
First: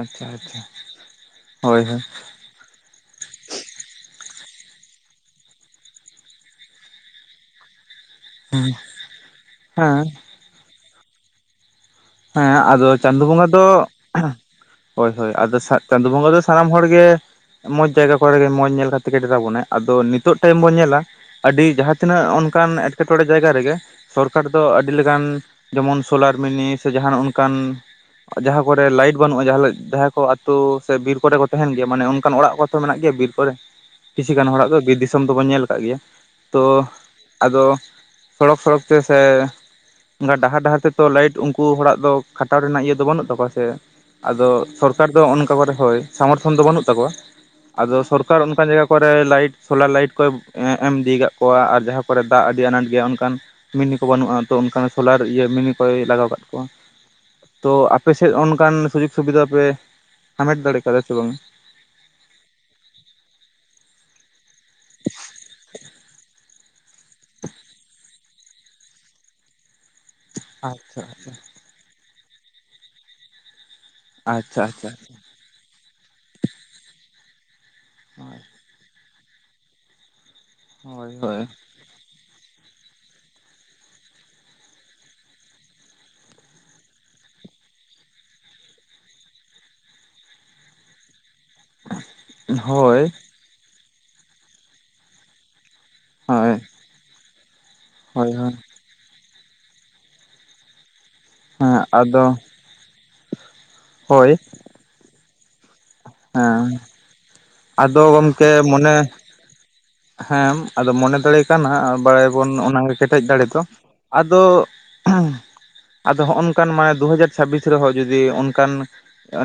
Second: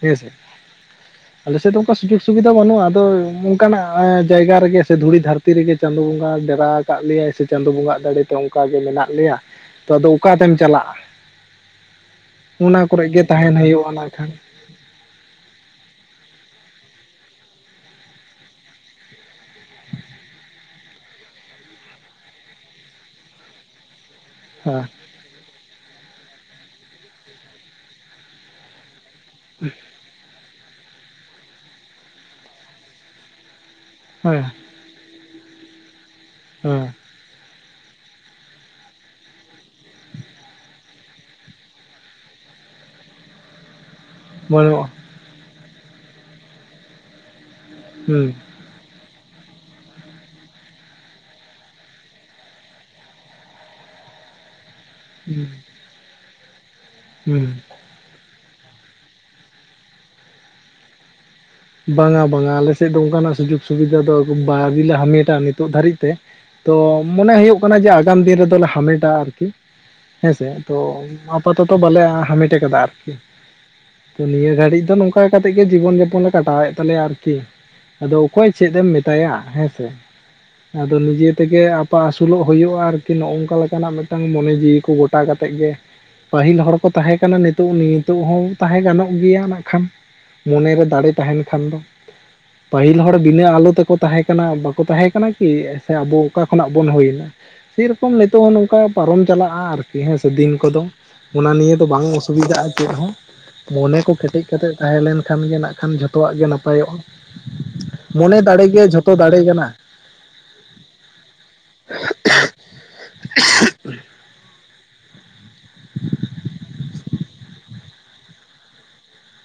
ᱟᱪᱪᱷᱟ ᱟᱪᱪᱷᱟ ᱟᱞᱮ ᱥᱮᱫ ᱫᱚ ᱦᱳᱭ ᱚᱱᱠᱟ ᱥᱩᱡᱳᱜ ᱥᱩᱵᱤ ᱫᱚ ᱵᱟᱹᱱᱩᱜᱼᱟ ᱟᱫᱚ ᱚᱱᱠᱟᱱᱟᱜ ᱡᱟᱭᱜᱟ ᱨᱮᱜᱮ ᱥᱮ ᱫᱷᱩᱲᱤ ᱫᱷᱟᱹᱨᱛᱤ ᱨᱮᱜᱮ ᱪᱟᱸᱫᱳ ᱵᱚᱸᱜᱟ ᱰᱮᱨᱟ ᱠᱟᱜ ᱞᱮᱭᱟᱭ ᱥᱮ ᱪᱟᱸᱫᱳ ᱵᱚᱸᱜᱟᱟᱜ ᱫᱟᱲᱮᱛᱮ ᱦᱳᱭ ᱚᱱᱠᱟᱜᱮ ᱢᱮᱱᱟᱜ ᱞᱮᱭᱟ ᱛᱚ ᱦᱮᱸ ᱟᱫᱚ ᱚᱠᱟᱛᱮᱢ ᱪᱟᱞᱟᱜᱼᱟ᱾ ᱦᱮᱸ ᱚᱱᱟ ᱟᱫᱚ ᱠᱚᱨᱮ ᱜᱮ ᱪᱟᱸᱫᱚ ᱵᱚᱸᱜᱟ ᱛᱟᱦᱮᱱ ᱫᱚ ᱦᱩᱭᱩᱜᱼᱟ ᱱᱟᱜ ᱠᱷᱟᱱ ᱦᱳᱭ ᱦᱳᱭ ᱟᱫᱚ ᱪᱟᱸᱫᱚ ᱵᱚᱸᱜᱟ ᱫᱚ ᱥᱟᱱᱟᱢ ᱦᱚᱲ ᱜᱮ ᱢᱚᱸᱡᱽ ᱡᱟᱭᱜᱟ ᱠᱚᱨᱮ ᱜᱮ ᱢᱚᱸᱡᱽ ᱧᱮᱞ ᱠᱟᱛᱮᱜ ᱜᱮ ᱰᱮᱨᱟᱵᱚᱱᱟᱭ ᱟᱫᱚ ᱱᱤᱛᱚᱜ ᱴᱟᱭᱤᱢ ᱵᱚᱱ ᱧᱮᱞᱟ᱾ ᱟᱹᱰᱤ ᱡᱟᱦᱟᱸ ᱛᱱᱟᱹᱜ ᱚᱱᱠᱟᱱ ᱮᱸᱴᱠᱮᱴᱬᱮ ᱡᱟᱭᱜᱟ ᱨᱮᱜᱮ ᱥᱚᱨᱠᱟᱨ ᱫᱚ ᱦᱮᱸ ᱟᱹᱰᱤ ᱞᱮᱠᱟᱱ ᱡᱮᱢᱚᱱ ᱥᱳᱞᱟᱨ ᱢᱤᱱᱤ ᱥᱮ ᱡᱟᱦᱟᱱ ᱚᱱᱠᱟᱱ ᱡᱟᱦᱟᱸ ᱠᱚᱨᱮ ᱞᱟᱭᱤᱴ ᱵᱟᱹᱱᱩᱜᱼᱟ ᱡᱟᱦᱟᱸ ᱟᱛ ᱥᱮ ᱵᱤᱨ ᱠᱚᱨᱮ ᱠᱚ ᱛᱟᱦᱮᱱ ᱜᱮᱭᱟ ᱢᱟᱱᱮ ᱚᱱᱠᱟᱱ ᱚᱲᱟᱜ ᱠᱚ ᱛᱚ ᱢᱮᱱᱟᱜ ᱜᱮᱭᱟ ᱵᱤᱨ ᱠᱚᱨᱮ ᱠᱤᱪᱷ ᱦᱮᱸ ᱜᱟᱱ ᱦᱚᱲᱟᱜ ᱫᱚ ᱵᱤᱨ ᱫᱤ ᱫᱤᱥᱚᱢ ᱫᱚᱵᱚᱱ ᱧᱮᱞ ᱟᱠᱟᱫ ᱜᱮᱭᱟ ᱛᱚ ᱦᱮᱸ ᱟᱫᱚ ᱥᱚᱲᱚᱠ ᱥᱚᱲᱚᱠ ᱛᱮ ᱥᱮ ᱚᱱᱠᱟ ᱰᱟᱦᱟᱨ ᱰᱟᱦᱟᱨ ᱛᱮᱛᱚ ᱞᱟᱭᱤᱴ ᱩᱱᱠᱩ ᱦᱚᱲᱟᱜ ᱫᱚ ᱠᱷᱟᱴᱟᱣ ᱨᱮᱱᱟᱜ ᱤᱭᱟᱹ ᱫᱚ ᱵᱟᱹᱱᱩᱜ ᱛᱟᱠᱚᱣᱟ ᱥᱮ᱾ ᱟᱫᱚ ᱵᱟᱹᱱᱩᱜᱼᱟ ᱥᱚᱨᱠᱟᱨ ᱫᱚ ᱚᱱᱠᱟ ᱠᱚᱨᱮ ᱦᱳᱭ ᱥᱟᱢᱚᱨᱛᱷᱚᱱ ᱫᱚ ᱵᱟᱹᱱᱩᱜ ᱛᱟᱠᱚᱣᱟ ᱟᱫᱚ ᱦᱩᱸ ᱥᱚᱨᱠᱟᱨ ᱚᱱᱠᱟᱱ ᱡᱟᱭᱜᱟ ᱠᱚᱨᱮ ᱞᱟᱭᱤᱴ ᱥᱳᱞᱟᱨ ᱞᱟᱭᱤᱴ ᱠᱚᱭ ᱮᱢ ᱤᱫᱤᱭᱟᱠᱟᱫ ᱠᱚᱣᱟ ᱟᱨ ᱡᱟᱦᱟᱸ ᱠᱚᱨᱮ ᱫᱟᱜ ᱟᱹᱰᱤ ᱟᱱᱟᱴ ᱜᱮᱭᱟ ᱚᱱᱠᱟᱱ ᱢᱤᱱᱤ ᱠᱚ ᱵᱟᱹᱱᱩᱜᱼᱟ ᱛᱚ ᱚᱱᱠᱟᱟᱱ ᱥᱳᱞᱟᱨ ᱤᱭᱟ ᱦᱩᱸ ᱢᱤᱱᱤ ᱠᱚᱭ ᱞᱟᱜᱟᱣ ᱠᱟᱜ ᱠᱚᱣᱟ᱾ ᱦᱩᱸ᱾ ᱛᱚ ᱟᱯᱮᱥᱮᱫ ᱚᱱᱠᱟᱱ ᱥᱩᱡᱳᱜᱽ ᱥᱩᱵᱤᱫᱟ ᱯᱮ ᱦᱟᱢᱮᱴ ᱫᱟᱲᱮ ᱠᱟᱣᱫᱟ ᱥᱮ ᱵᱟᱝᱟ? ᱵᱟᱝᱟ ᱵᱟᱝᱟ ᱟᱞᱮ ᱥᱮᱫ ᱫᱚ ᱚᱱᱠᱟᱱᱟᱜ ᱥᱩᱡᱳᱜᱽ ᱥᱩᱵᱤᱫᱷᱟ ᱫᱚ ᱵᱟᱹᱣᱨᱤ ᱦᱟᱢᱮᱴᱟ ᱱᱤᱛᱚᱜ ᱫᱷᱟᱹᱨᱤᱡ ᱛᱮ᱾ ᱛᱚ ᱢᱚᱱᱮ ᱦᱩᱭᱩᱜᱭ ᱠᱟᱱᱟ ᱡᱮ ᱟᱜᱟᱢ ᱫᱤᱱ ᱨᱮᱫᱚᱞᱮ ᱦᱟᱢᱮᱴᱟ ᱟᱨᱠᱤ᱾ ᱦᱮᱸᱥᱮ ᱛᱚ ᱟᱪᱪᱷᱟ ᱟᱯᱟᱛᱚᱛᱚ ᱵᱟᱞᱮ ᱦᱟᱢᱮᱴ ᱠᱟᱫᱟ ᱟᱨᱠᱤ ᱛᱚ ᱱᱤᱭᱟᱹ ᱟᱪᱪᱷᱟ ᱜᱷᱟᱹᱲᱤᱡ ᱟᱪᱪᱷᱟ ᱟᱪᱪᱷᱟ ᱫᱚ ᱱᱚᱝ ᱚᱱᱠᱟ ᱠᱟᱛᱮᱜ ᱜᱮ ᱡᱤᱵᱚᱱ ᱡᱟᱯᱚᱱ ᱞᱮ ᱠᱟᱴᱟᱣᱮᱫ ᱛᱟᱞᱮᱭᱟ ᱟᱨᱠᱤ ᱟᱫᱚ ᱚᱠᱚᱭ ᱪᱮᱫ ᱮᱢ ᱢᱮ ᱛᱟᱭᱟ ᱦᱮᱸᱥᱮ ᱟᱫᱚ ᱦᱳᱭ ᱱᱤᱡᱮ ᱦᱳᱭ ᱛᱮᱜᱮ [unintelligible] ᱟᱹᱥᱩᱞᱚᱜ ᱦᱩᱭᱩᱜᱼᱟ ᱟᱨᱠᱤ ᱱᱚᱜᱼ ᱱᱚᱝᱠᱟ ᱞᱮᱠᱟᱱᱟᱜ ᱢᱤᱫᱴᱟᱝ ᱢᱚᱱᱮ ᱡᱤᱣᱤ ᱠᱚ ᱜᱚᱴᱟ ᱠᱟᱛᱮᱫ ᱜᱮ ᱯᱟᱹᱦᱤᱞ ᱦᱚᱲ ᱠᱚ ᱛᱟᱦᱮᱸ ᱠᱟᱱᱟ ᱱᱤᱛᱚᱜ ᱱᱤᱛᱚᱜ ᱦᱚᱸ ᱛᱟᱦᱮᱸ ᱜᱟᱱᱚᱜ ᱜᱮᱭᱟ ᱱᱟᱜ ᱠᱷᱟᱱ᱾ ᱢᱚᱱᱮ ᱨᱮ ᱫᱬᱲᱮ ᱛᱟᱦᱮᱱ ᱠᱷᱟᱱ ᱫᱚ ᱯᱟᱹᱦᱤᱞ ᱦᱳᱭ ᱦᱚᱲ ᱵᱤᱱᱟᱹ ᱟᱞᱚ ᱛᱮᱠᱚ ᱛᱟᱦᱮᱸ ᱠᱟᱱᱟ ᱵᱟᱠᱚ ᱛᱟᱦᱮᱸ ᱠᱟᱱᱟ ᱠᱤ᱾ ᱥᱮ ᱟᱵᱚ ᱚᱠᱟ ᱦᱳᱭ ᱠᱷᱚᱱᱟᱜ ᱵᱚᱱ ᱦᱩᱭᱱᱟ ᱥᱮᱨᱚᱠᱚᱢ ᱦᱳᱭ ᱱᱤᱛᱚᱜ ᱦᱳᱭ ᱦᱚᱸ ᱱᱚᱝᱠᱟ ᱯᱟᱨᱚᱢ ᱪᱟᱞᱟᱜᱼᱟ ᱟᱨᱠᱤ ᱦᱮᱸ ᱥᱮ ᱫᱤᱱ ᱠᱚᱫᱚ ᱚᱱᱟ ᱦᱮᱸ ᱱᱤᱭᱮ ᱫᱚ ᱵᱟᱝ ᱟᱫᱚ ᱚᱥᱩᱵᱤᱫᱷᱟᱜᱼᱟ ᱪᱮᱫ ᱦᱚᱸ᱾ ᱢᱚᱱᱮ ᱠᱚ ᱦᱳᱭ ᱠᱮᱴᱮᱡ ᱠᱟᱛᱮᱜ ᱛᱟᱦᱮᱸ ᱞᱮᱱ ᱠᱷᱟᱱ ᱜᱮ ᱱᱟᱜ ᱠᱷᱟᱱ ᱡᱷᱚᱛᱚᱣᱟᱜ ᱜᱮ ᱦᱮᱸ ᱱᱟᱯᱟᱭᱚᱜᱼᱟ᱾ ᱟᱫᱚ ᱢᱚᱱᱮ ᱜᱚᱢᱠᱮ ᱫᱟᱲᱮᱜ ᱜᱮ ᱢᱚᱱᱮ ᱡᱷᱚᱛᱚ ᱫᱟᱲᱮ ᱠᱟᱱᱟ᱾ ᱦᱮᱸ ᱟᱫᱚ ᱢᱚᱱᱮ ᱫᱟᱲᱮ ᱠᱟᱱᱟ ᱵᱟᱲᱟᱭᱵᱚᱱ ᱚᱱᱟᱱᱟᱜᱮ ᱠᱮᱴᱮᱡ ᱫᱟᱲᱮ ᱫᱚ᱾ ᱟᱫᱚ ᱟᱫᱚ ᱦᱚᱜᱼᱚ ᱱᱚᱝᱠᱟᱱ ᱢᱟᱱᱮ ᱫᱩ ᱦᱟᱡᱟᱨ ᱪᱷᱟᱵᱵᱤᱥ ᱨᱮᱦᱚᱸ ᱡᱩᱫᱤ ᱚᱱᱠᱟᱱ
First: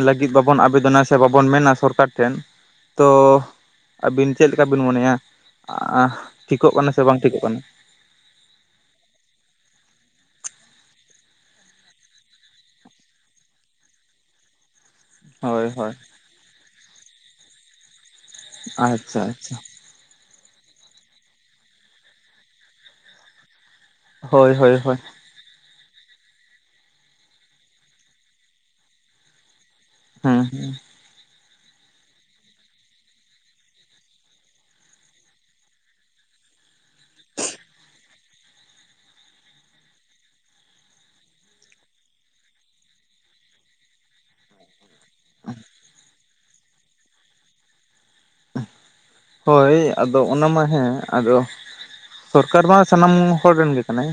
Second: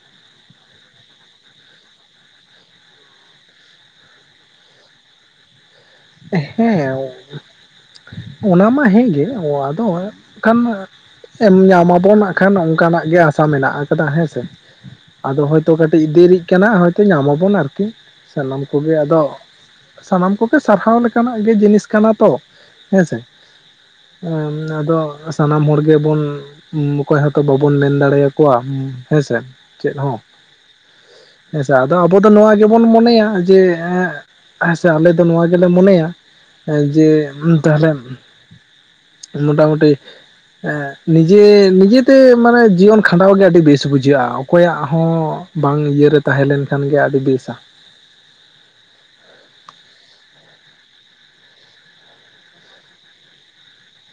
ᱞᱟᱹᱜᱤᱫ ᱵᱟᱵᱚᱱ ᱟᱵᱮᱫᱚᱱ ᱱᱟ ᱥᱮ ᱵᱟᱵᱚᱱ ᱢᱮᱱᱟ ᱥᱚᱨᱠᱟᱨ ᱴᱷᱮᱱ ᱛᱚ ᱟᱹᱵᱤᱱ ᱪᱮᱫ ᱞᱮᱠᱟ ᱵᱤᱱ ᱢᱚᱱᱮᱭᱟ ᱴᱷᱤᱠᱚᱜ ᱠᱟᱱᱟ ᱥᱮ ᱦᱮᱸ ᱵᱟᱝ ᱴᱷᱤᱠᱚᱜ ᱠᱟᱱᱟ? ᱚᱱᱟ ᱢᱟ ᱦᱮᱸᱜᱮ ᱟᱫᱚ ᱮ ᱠᱷᱟᱱ ᱮᱢ ᱧᱟᱢ ᱟᱵᱚᱱ ᱱᱟᱜ ᱠᱷᱟᱱ ᱚᱱᱠᱟᱱᱟᱜ ᱜᱮ ᱟᱥᱟ ᱢᱮᱱᱟᱜ ᱟᱠᱟᱫᱟ ᱦᱮᱸᱥᱮ᱾ ᱟᱫᱚ ᱦᱳᱭ ᱦᱳᱭᱛᱳ ᱦᱳᱭ ᱠᱟᱹᱴᱤᱡ ᱫᱮᱨᱤᱜ ᱠᱟᱱᱟ ᱦᱳᱭᱛᱳ ᱧᱟᱢ ᱟᱵᱚᱱ ᱟᱨᱠᱤ ᱥᱟᱱᱟᱢ ᱠᱚᱜᱮ ᱟᱫᱚ ᱟᱪᱪᱷᱟ ᱟᱪᱪᱷᱟ ᱥᱟᱱᱟᱢ ᱠᱚᱜᱮ ᱥᱟᱨᱦᱟᱣ ᱞᱮᱠᱟᱱᱟᱜ ᱜᱮ ᱡᱤᱱᱤᱥ ᱠᱟᱱᱟ ᱛᱚ ᱦᱮᱸᱥᱮ ᱾ ᱦᱳᱭ ᱦᱮᱸ ᱦᱳᱭ ᱟᱫᱚ ᱦᱳᱭ ᱥᱟᱱᱟᱢ ᱦᱚᱲ ᱜᱮᱵᱚᱱ ᱚᱠᱚᱭ ᱦᱚᱸᱛᱚ ᱵᱟᱵᱚᱱ ᱢᱮᱱ ᱫᱟᱲᱮᱭ ᱟᱠᱚᱣᱟ ᱦᱮᱸᱥᱮ, ᱪᱮᱫ ᱦᱚᱸ, ᱦᱮᱸ ᱦᱮᱸ ᱦᱮᱸᱥᱮ ᱟᱫᱚ ᱟᱵᱚ ᱫᱚ ᱱᱚᱣᱟ ᱜᱮᱵᱚᱱ ᱢᱚᱱᱮᱭᱟ ᱡᱮ ᱦᱮᱸᱥᱮ ᱟᱞᱮ ᱫᱚ ᱱᱚᱣᱟ ᱜᱮᱞᱮ ᱢᱚᱱᱮᱭᱟ ᱡᱮ ᱛᱟᱦᱞᱮ ᱢᱚᱴᱟᱢᱩᱴᱤ ᱦᱮᱸ ᱱᱤᱡᱮ ᱱᱤᱡᱮᱛᱮ ᱢᱟᱱᱮ ᱡᱤᱭᱚᱱ ᱠᱷᱟᱸᱰᱟᱣ ᱜᱮ ᱟᱹᱰᱤ ᱵᱮᱥ ᱵᱩᱡᱷᱟᱹᱜᱼᱟ ᱚᱠᱚᱭᱟᱜ ᱦᱚᱸ ᱵᱟᱝ ᱤᱭᱟᱹᱨᱮ ᱛᱟᱦᱮᱸ ᱞᱮᱱ ᱠᱷᱟᱱ ᱜᱮ ᱟᱹᱰᱤ ᱵᱮᱥᱟ, ᱦᱳᱭ ᱟᱫᱚ ᱚᱱᱟ ᱢᱟ ᱦᱮᱸ ᱟᱫᱚ ᱥᱚᱨᱠᱟᱨ ᱢᱟ ᱥᱟᱱᱟᱢ ᱦᱚᱲ ᱨᱮᱱ ᱜᱮ ᱠᱟᱱᱟᱭ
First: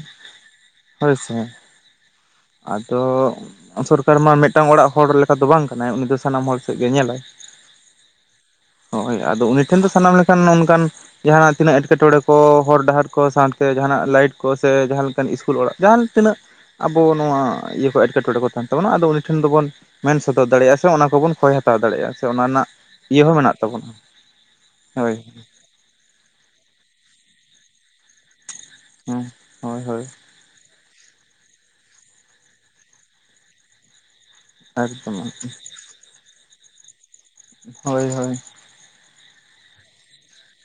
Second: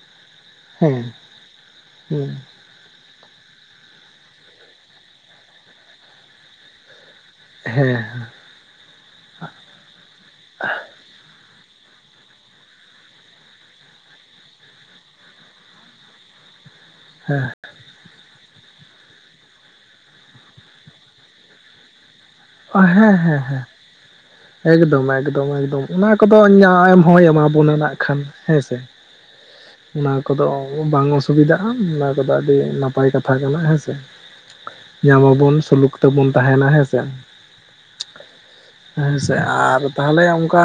ᱦᱳᱭ ᱦᱮᱸ ᱥᱮ, ᱦᱮᱸ ᱟᱫᱚ ᱥᱚᱨᱠᱟᱨ ᱢᱟ ᱢᱤᱫᱴᱟᱝ ᱚᱲᱟᱜ ᱦᱚᱲ ᱞᱮᱠᱟ ᱫᱚ ᱵᱟᱝ ᱠᱟᱱᱟᱭ ᱩᱱᱤ ᱫᱚ ᱥᱟᱱᱟᱢ ᱦᱚᱲ ᱥᱮᱫ ᱜᱮ ᱧᱮᱞᱟᱭ, ᱦᱮᱸ ᱮ ᱦᱳᱭ ᱟᱫᱚ ᱩᱱᱤ ᱴᱷᱮᱱ ᱫᱚ ᱥᱟᱱᱟᱢ ᱞᱮᱠᱟᱱ ᱚᱱᱠᱟᱱ ᱡᱟᱦᱟᱸᱱᱟᱜ ᱛᱤᱱᱟᱹᱜ ᱮᱴᱠᱮᱴᱚᱬᱮ ᱠᱚ ᱦᱚᱨ ᱰᱟᱦᱟᱨ ᱠᱚ ᱥᱟᱶᱛᱮ ᱡᱟᱦᱟᱱᱟᱜ ᱞᱟᱭᱤᱴ ᱠᱚ ᱥᱮ ᱡᱟᱦᱟᱸ ᱞᱮᱠᱟᱱ ᱤᱥᱠᱩᱞ ᱚᱲᱟᱜ ᱡᱟᱦᱟᱸ ᱛᱤᱱᱟᱹᱜ ᱟᱵᱚ ᱱᱚᱣᱟ ᱦᱮᱸ ᱤᱭᱟᱹ ᱠᱚ ᱮᱴᱠᱮᱴᱚᱬᱮ ᱠᱚ ᱛᱟᱦᱮᱱ ᱛᱟᱵᱚᱱᱟ ᱟᱫᱚ ᱩᱱᱤ ᱴᱷᱮᱱ ᱫᱚᱵᱚᱱ ᱢᱮᱱ ᱥᱚᱫᱚᱨ ᱫᱟᱲᱮᱭᱟᱜᱼᱟ ᱥᱮ ᱚᱱᱟ ᱠᱚᱵᱚᱱ ᱠᱷᱚᱭ ᱦᱟᱛᱟ ᱦᱟᱛᱟᱣ ᱫᱟᱲᱮᱭᱟᱜᱼᱟ ᱥᱮ ᱚᱱᱟ ᱨᱮᱱᱟᱜ ᱦᱮᱸ ᱤᱭᱟᱹ ᱦᱚᱸ ᱦᱮᱸ ᱢᱮᱱᱟᱜ ᱛᱟᱵᱚᱱᱟ ᱮᱠᱫᱚᱢ ᱦᱳᱭ ᱮᱠᱫᱚᱢ ᱮᱠᱫᱚᱢ ᱚᱱᱟ ᱠᱚᱫᱚ ᱮᱢ ᱦᱚᱸᱭ ᱮᱢᱟ ᱵᱚᱱᱟ ᱱᱟᱜ ᱠᱷᱟᱱ, ᱦᱮᱸ ᱥᱮ ᱦᱮᱸ ᱦᱳᱭ ᱦᱳᱭ ᱚᱱᱟ ᱠᱚᱫᱚ ᱵᱟᱝ ᱚᱥᱩᱵᱤᱫᱟᱜᱼᱟ ᱚᱱᱟ ᱠᱚᱫᱚ ᱟᱹᱰᱤ ᱱᱟᱯᱟᱭ ᱠᱟᱛᱷᱟ ᱠᱟᱱᱟ ᱦᱮᱸ ᱥᱮ ᱾ ᱮᱠᱫᱚᱢ ᱧᱟᱢ ᱟᱵᱚᱱ ᱥᱩᱞᱩᱠ ᱛᱮᱵᱚᱱ ᱛᱟᱦᱮᱱᱟ ᱦᱮᱸᱥᱮ ᱾ ᱦᱳᱭ ᱦᱳᱭ ᱾ ᱦᱮᱸ ᱥᱮ ᱟᱨ ᱛᱟᱦᱚᱞᱮ ᱚᱱᱠᱟ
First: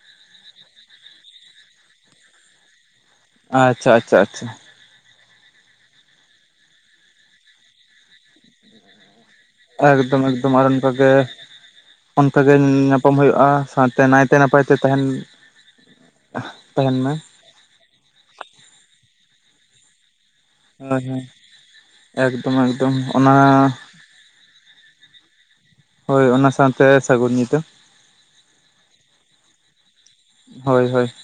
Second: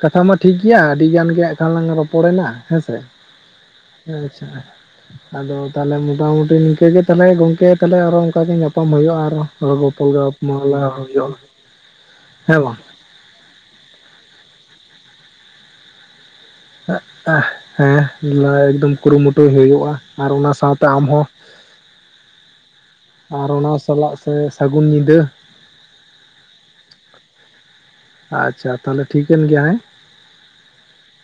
ᱠᱟᱛᱷᱟ ᱢᱟ ᱴᱷᱤᱠ ᱜᱮᱭᱟ ᱟᱹᱰᱤ ᱜᱟᱱ ᱜᱮ ᱦᱟᱸᱜ ᱠᱷᱟᱱ ᱞᱟᱝ ᱨᱚᱯᱚᱲᱮᱱᱟ ᱦᱮᱸᱥᱮ, ᱟᱪᱪᱷᱟ ᱾ ᱟᱫᱚ ᱛᱟᱦᱞᱮ ᱢᱚᱴᱟᱢᱩᱴᱤ ᱱᱤᱝᱠᱟᱹ ᱜᱮ ᱛᱟᱦᱚᱞᱮ ᱜᱚᱝᱠᱮ ᱛᱟᱦᱚᱞᱮ ᱚᱱᱠᱟ ᱧᱟᱯᱟᱢ ᱦᱩᱭᱩᱜᱼᱟ ᱟᱨᱦᱚᱸ ᱮᱠᱫᱚᱢ ᱮᱠᱫᱚᱢ ᱟᱨ ᱚᱱᱠᱟ ᱜᱮ ᱚᱱᱠᱟᱜᱮ ᱦᱮᱸ [inaudible] ᱧᱟᱯᱟᱢ ᱦᱩᱭᱩᱜᱼᱟ ᱥᱟᱶᱛᱮ ᱱᱟᱭᱛᱮ ᱱᱟᱯᱟᱭ ᱛᱮ ᱛᱟᱦᱮᱱ ᱛᱟᱦᱮᱱ ᱢᱮ ᱦᱮᱸ ᱮᱠᱫᱚᱢ ᱠᱩᱨᱩᱢᱩᱴᱩᱭ ᱦᱩᱭᱩᱜᱼᱟ ᱟᱨ ᱚᱱᱟ ᱥᱟᱶᱛᱮ ᱦᱳᱭ ᱦᱳᱭ ᱟᱢᱦᱚᱸ ᱮᱠᱫᱚᱢ ᱮᱠᱫᱚᱢ ᱟᱨ ᱚᱱᱟ ᱥᱟᱞᱟᱜ ᱥᱮ ᱥᱟᱹᱜᱩᱱ ᱧᱤᱫᱟᱹ, ᱦᱳᱭ ᱚᱱᱟ ᱥᱟᱶᱛᱮ ᱛᱮ ᱥᱟᱹᱜᱩᱱ ᱧᱤᱫᱟᱹ᱾ ᱟᱪᱪᱷᱟ ᱛᱟᱦᱚᱞᱮ ᱴᱷᱤᱠᱮᱱ ᱜᱮᱭᱟ ᱦᱮᱸ, ᱦᱳᱭ ᱦᱳᱭ ᱾